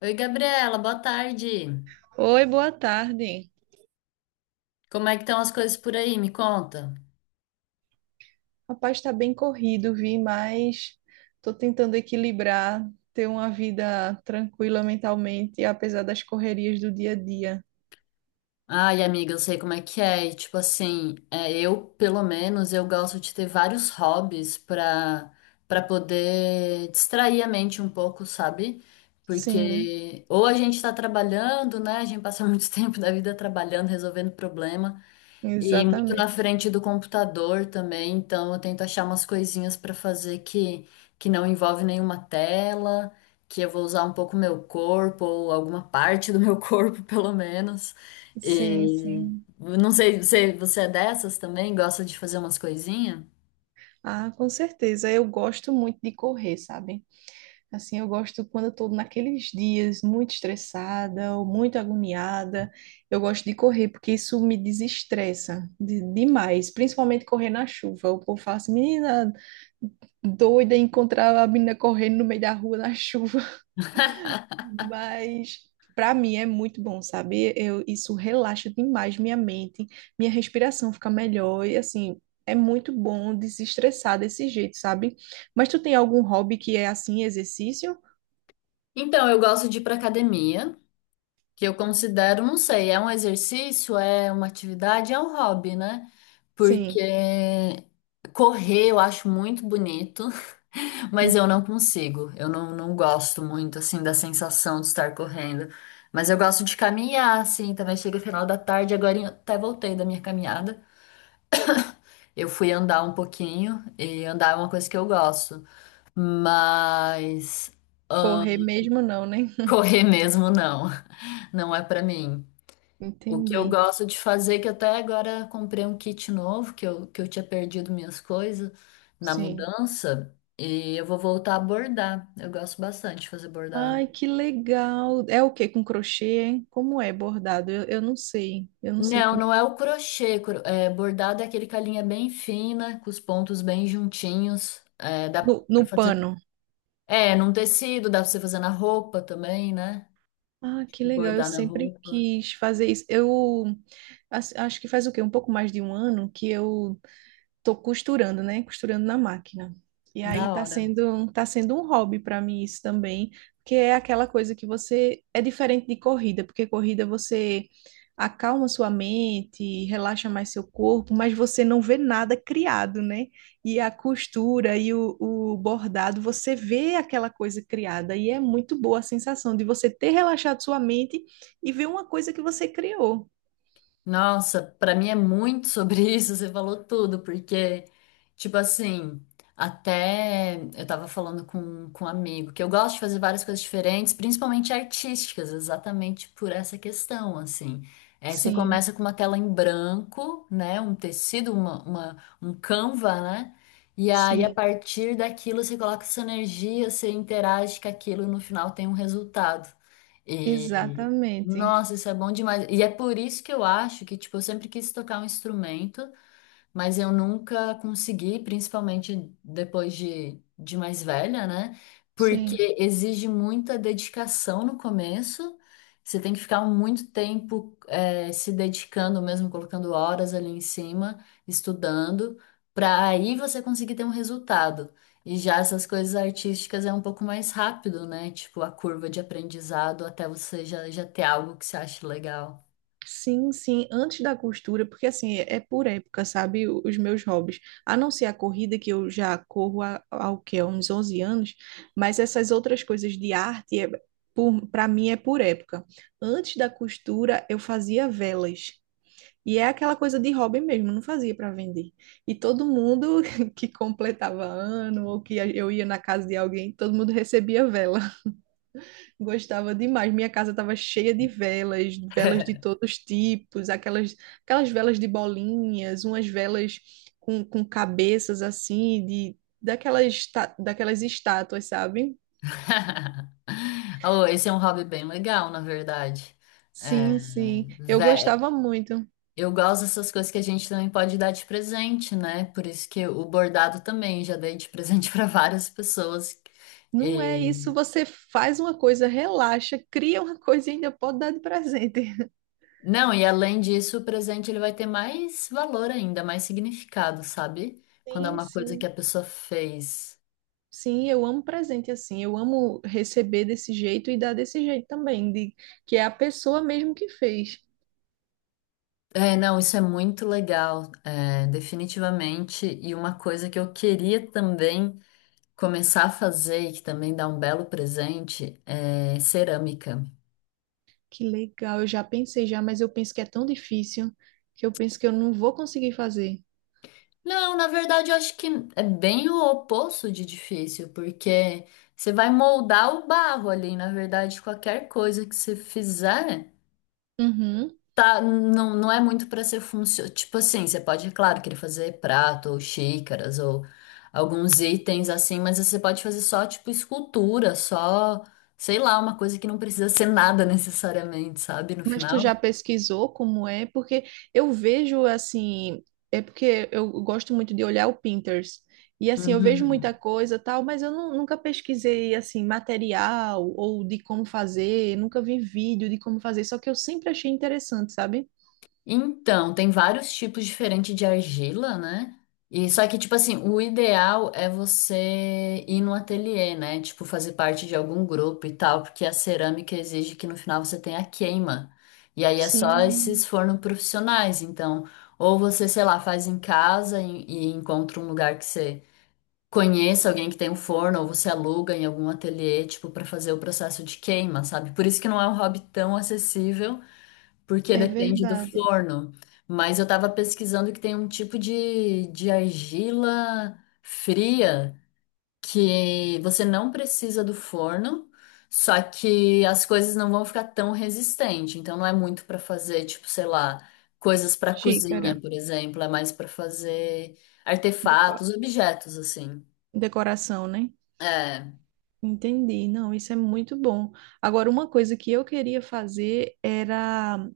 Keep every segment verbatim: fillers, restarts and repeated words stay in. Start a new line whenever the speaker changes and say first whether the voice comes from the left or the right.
left: Oi, Gabriela, boa tarde.
right: Oi, boa tarde.
left: Como é que estão as coisas por aí? Me conta.
right: Rapaz, está bem corrido, vi, mas estou tentando equilibrar, ter uma vida tranquila mentalmente, apesar das correrias do dia a dia.
left: Ai, amiga, eu sei como é que é. E, Tipo assim, é, eu, pelo menos, eu gosto de ter vários hobbies pra, pra poder distrair a mente um pouco, sabe?
right: Sim,
left: Porque ou a gente tá trabalhando, né? A gente passa muito tempo da vida trabalhando, resolvendo problema. E muito na
right: exatamente.
left: frente do computador também, então eu tento achar umas coisinhas para fazer que, que não envolve nenhuma tela, que eu vou usar um pouco meu corpo, ou alguma parte do meu corpo, pelo menos.
right: Sim,
left: E
right: sim.
left: não sei, você, você é dessas também? Gosta de fazer umas coisinhas?
right: Ah, com certeza. Eu gosto muito de correr, sabe? Assim, eu gosto quando eu estou naqueles dias muito estressada ou muito agoniada, eu gosto de correr porque isso me desestressa de- demais, principalmente correr na chuva. O povo fala assim, menina doida encontrar a menina correndo no meio da rua na chuva. Mas para mim é muito bom, sabe? Eu, isso relaxa demais minha mente, minha respiração fica melhor e assim, é muito bom desestressar desse jeito, sabe? Mas tu tem algum hobby que é assim, exercício?
left: Então, eu gosto de ir para academia, que eu considero, não sei, é um exercício, é uma atividade, é um hobby, né? Porque
right: Sim.
left: correr eu acho muito bonito. Mas
right: Hum.
left: eu não consigo. Eu não, não gosto muito, assim, da sensação de estar correndo. Mas eu gosto de caminhar, assim, também chega final da tarde. Agora eu até voltei da minha caminhada. Eu fui andar um pouquinho, e andar é uma coisa que eu gosto. Mas ah,
right: Correr mesmo não, né?
left: correr mesmo, não. Não é pra mim. O que eu
right: Entendi.
left: gosto de fazer, que até agora comprei um kit novo, que eu, que eu tinha perdido minhas coisas na
right: Sim.
left: mudança, e eu vou voltar a bordar. Eu gosto bastante de fazer bordado.
right: Ai, que legal. É o que com crochê, hein? Como é bordado? Eu, eu não sei. Eu não sei
left: Não,
right: como.
left: não é o crochê. Cro- é, bordado é aquele com a linha bem fina, com os pontos bem juntinhos. É, dá
right: No, no
left: pra fazer.
right: pano.
left: É, num tecido, dá pra você fazer na roupa também, né?
right: Ah, que legal. Eu
left: Bordar na
right: sempre
left: roupa.
right: quis fazer isso. Eu as- acho que faz o quê? Um pouco mais de um ano que eu tô costurando, né? Costurando na máquina. E aí
left: Da
right: tá
left: hora.
right: sendo, tá sendo um hobby para mim isso também, porque é aquela coisa que você é diferente de corrida, porque corrida você acalma sua mente, relaxa mais seu corpo, mas você não vê nada criado, né? E a costura e o, o bordado, você vê aquela coisa criada e é muito boa a sensação de você ter relaxado sua mente e ver uma coisa que você criou.
left: Nossa, pra mim é muito sobre isso, você falou tudo, porque, tipo assim, até eu tava falando com, com um amigo que eu gosto de fazer várias coisas diferentes, principalmente artísticas, exatamente por essa questão, assim. É, você
right: Sim,
left: começa com uma tela em branco, né? Um tecido, uma, uma- um canva, né? E aí, a
right: sim,
left: partir daquilo, você coloca sua energia, você interage com aquilo e no final tem um resultado.
right: exatamente.
left: Nossa, isso é bom demais. E é por isso que eu acho que, tipo, eu sempre quis tocar um instrumento mas eu nunca consegui, principalmente depois de, de mais velha, né?
right: Sim.
left: Porque exige muita dedicação no começo. Você tem que ficar muito tempo eh, se dedicando, mesmo colocando horas ali em cima, estudando, para aí você conseguir ter um resultado. E já essas coisas artísticas é um pouco mais rápido, né? Tipo, a curva de aprendizado até você já, já ter algo que você acha legal.
right: Sim, sim, antes da costura, porque assim, é é por época, sabe, o- os meus hobbies. A não ser a corrida, que eu já corro há, há o quê? Há uns onze anos, mas essas outras coisas de arte, é, por, para mim, é por época. Antes da costura, eu fazia velas. E é aquela coisa de hobby mesmo, não fazia para vender. E todo mundo que completava ano, ou que eu ia na casa de alguém, todo mundo recebia vela. Gostava demais. Minha casa estava cheia de velas, velas de todos os tipos, aquelas, aquelas velas de bolinhas, umas velas com, com cabeças assim, de daquelas, esta- daquelas estátuas, sabe?
left: Oh, esse é um hobby bem legal, na verdade. É,
right: Sim, sim. Eu
left: vé-
right: gostava muito.
left: eu gosto dessas coisas que a gente também pode dar de presente, né? Por isso que o bordado também já dei de presente para várias pessoas.
right: Não é
left: E-
right: isso, você faz uma coisa, relaxa, cria uma coisa e ainda pode dar de presente.
left: Não, e além disso, o presente ele vai ter mais valor ainda, mais significado, sabe? Quando é
right: Sim,
left: uma coisa que a
right: sim.
left: pessoa fez.
right: Sim, eu amo presente assim. Eu amo receber desse jeito e dar desse jeito também, de que é a pessoa mesmo que fez.
left: É, não, isso é muito legal, é, definitivamente. E uma coisa que eu queria também começar a fazer, e que também dá um belo presente, é cerâmica.
right: Que legal, eu já pensei já, mas eu penso que é tão difícil que eu penso que eu não vou conseguir fazer.
left: Não, na verdade, eu acho que é bem o oposto de difícil, porque você vai moldar o barro ali. Na verdade, qualquer coisa que você fizer,
right: Uhum.
left: tá, não, não é muito para ser funcional. Tipo assim, você pode, é claro, querer fazer prato ou xícaras ou alguns itens assim, mas você pode fazer só, tipo, escultura, só, sei lá, uma coisa que não precisa ser nada necessariamente, sabe? No
right: Mas tu
left: final.
right: já pesquisou como é? Porque eu vejo assim, é porque eu gosto muito de olhar o Pinterest. E assim, eu vejo
left: Uhum.
right: muita coisa tal, mas eu nu- nunca pesquisei assim material ou de como fazer, nunca vi vídeo de como fazer, só que eu sempre achei interessante, sabe?
left: Então, tem vários tipos diferentes de argila, né? E só que, tipo assim, o ideal é você ir no ateliê, né? Tipo, fazer parte de algum grupo e tal, porque a cerâmica exige que no final você tenha queima. E aí é só esses
right: Sim,
left: fornos profissionais. Então, ou você, sei lá, faz em casa e, e encontra um lugar que você conheça alguém que tem um forno, ou você aluga em algum ateliê, tipo, pra fazer o processo de queima, sabe? Por isso que não é um hobby tão acessível porque
right: é
left: depende do
right: verdade.
left: forno. Mas eu tava pesquisando que tem um tipo de, de argila fria que você não precisa do forno, só que as coisas não vão ficar tão resistentes. Então não é muito para fazer, tipo, sei lá, coisas para
right: Xícara,
left: cozinha, por exemplo, é mais para fazer
right: deco-
left: artefatos, objetos assim.
right: decoração, né?
left: É,
right: Entendi. Não, isso é muito bom. Agora, uma coisa que eu queria fazer era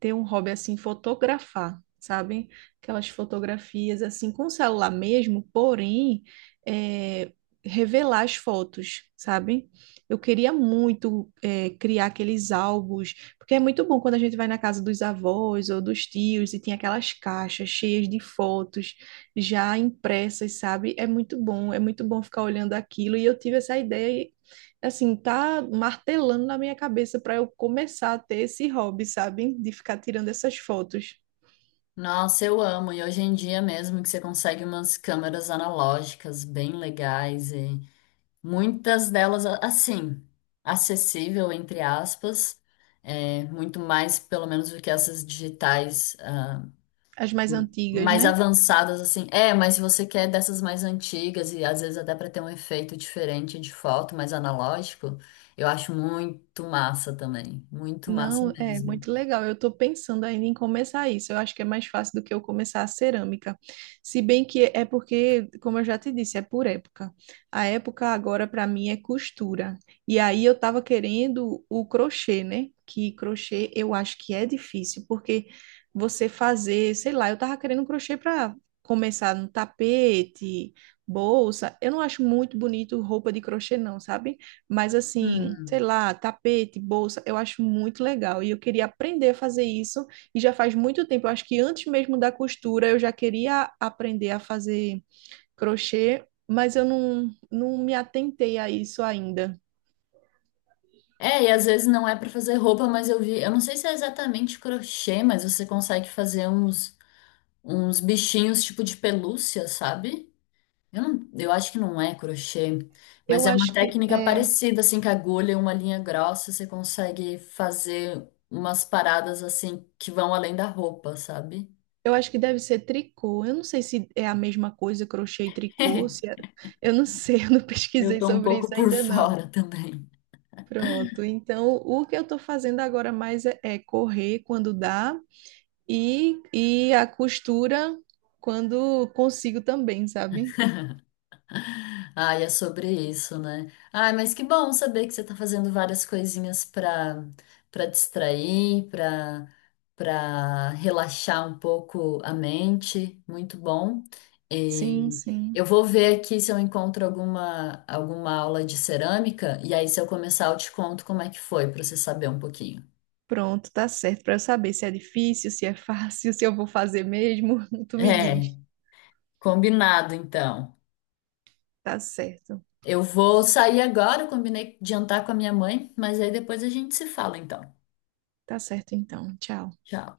right: ter um hobby assim, fotografar, sabe? Aquelas fotografias assim com celular mesmo, porém, é, revelar as fotos, sabe? Eu queria muito é, criar aqueles álbuns, porque é muito bom quando a gente vai na casa dos avós ou dos tios e tem aquelas caixas cheias de fotos já impressas, sabe? É muito bom, é muito bom ficar olhando aquilo. E eu tive essa ideia e, assim, tá martelando na minha cabeça para eu começar a ter esse hobby, sabe? De ficar tirando essas fotos,
left: nossa, eu amo. E hoje em dia mesmo que você consegue umas câmeras analógicas bem legais. Muitas delas, a- assim, acessível, entre aspas, é, muito mais, pelo menos, do que essas digitais, ah,
right: as mais antigas,
left: mais
right: né?
left: avançadas, assim. É, mas se você quer dessas mais antigas e às vezes até para ter um efeito diferente de foto, mais analógico, eu acho muito massa também. Muito massa
right: Não, é
left: mesmo.
right: muito legal. Eu estou pensando ainda em começar isso. Eu acho que é mais fácil do que eu começar a cerâmica. Se bem que é porque, como eu já te disse, é por época. A época agora para mim é costura. E aí eu estava querendo o crochê, né? Que crochê eu acho que é difícil, porque você fazer, sei lá, eu estava querendo um crochê para começar no tapete, bolsa. Eu não acho muito bonito roupa de crochê, não, sabe? Mas assim, sei
left: Hum.
right: lá, tapete, bolsa, eu acho muito legal. E eu queria aprender a fazer isso. E já faz muito tempo, eu acho que antes mesmo da costura, eu já queria aprender a fazer crochê, mas eu não, não me atentei a isso ainda.
left: É, e às vezes não é para fazer roupa, mas eu vi, eu não sei se é exatamente crochê, mas você consegue fazer uns, uns bichinhos tipo de pelúcia, sabe? Eu, não, eu acho que não é crochê, mas
right: Eu
left: é uma
right: acho que
left: técnica
right: é,
left: parecida, assim, com agulha e uma linha grossa, você consegue fazer umas paradas, assim, que vão além da roupa, sabe?
right: eu acho que deve ser tricô. Eu não sei se é a mesma coisa, crochê e tricô, se é- eu não sei, eu não
left: Eu
right: pesquisei
left: tô um
right: sobre
left: pouco
right: isso
left: por
right: ainda não.
left: fora também.
right: Pronto, então o que eu estou fazendo agora mais é é correr quando dá E, e a costura quando consigo também, sabe?
left: Ah, é sobre isso, né? Ai, mas que bom saber que você tá fazendo várias coisinhas para para distrair, para para relaxar um pouco a mente. Muito bom.
right: Sim,
left: E
right: sim.
left: eu vou ver aqui se eu encontro alguma alguma aula de cerâmica e aí se eu começar eu te conto como é que foi para você saber um pouquinho.
right: Pronto, tá certo. Para eu saber se é difícil, se é fácil, se eu vou fazer mesmo, tu me diz.
left: É, combinado então.
right: Tá certo.
left: Eu vou sair agora, eu combinei de jantar com a minha mãe, mas aí depois a gente se fala então.
right: Tá certo então. Tchau.
left: Tchau.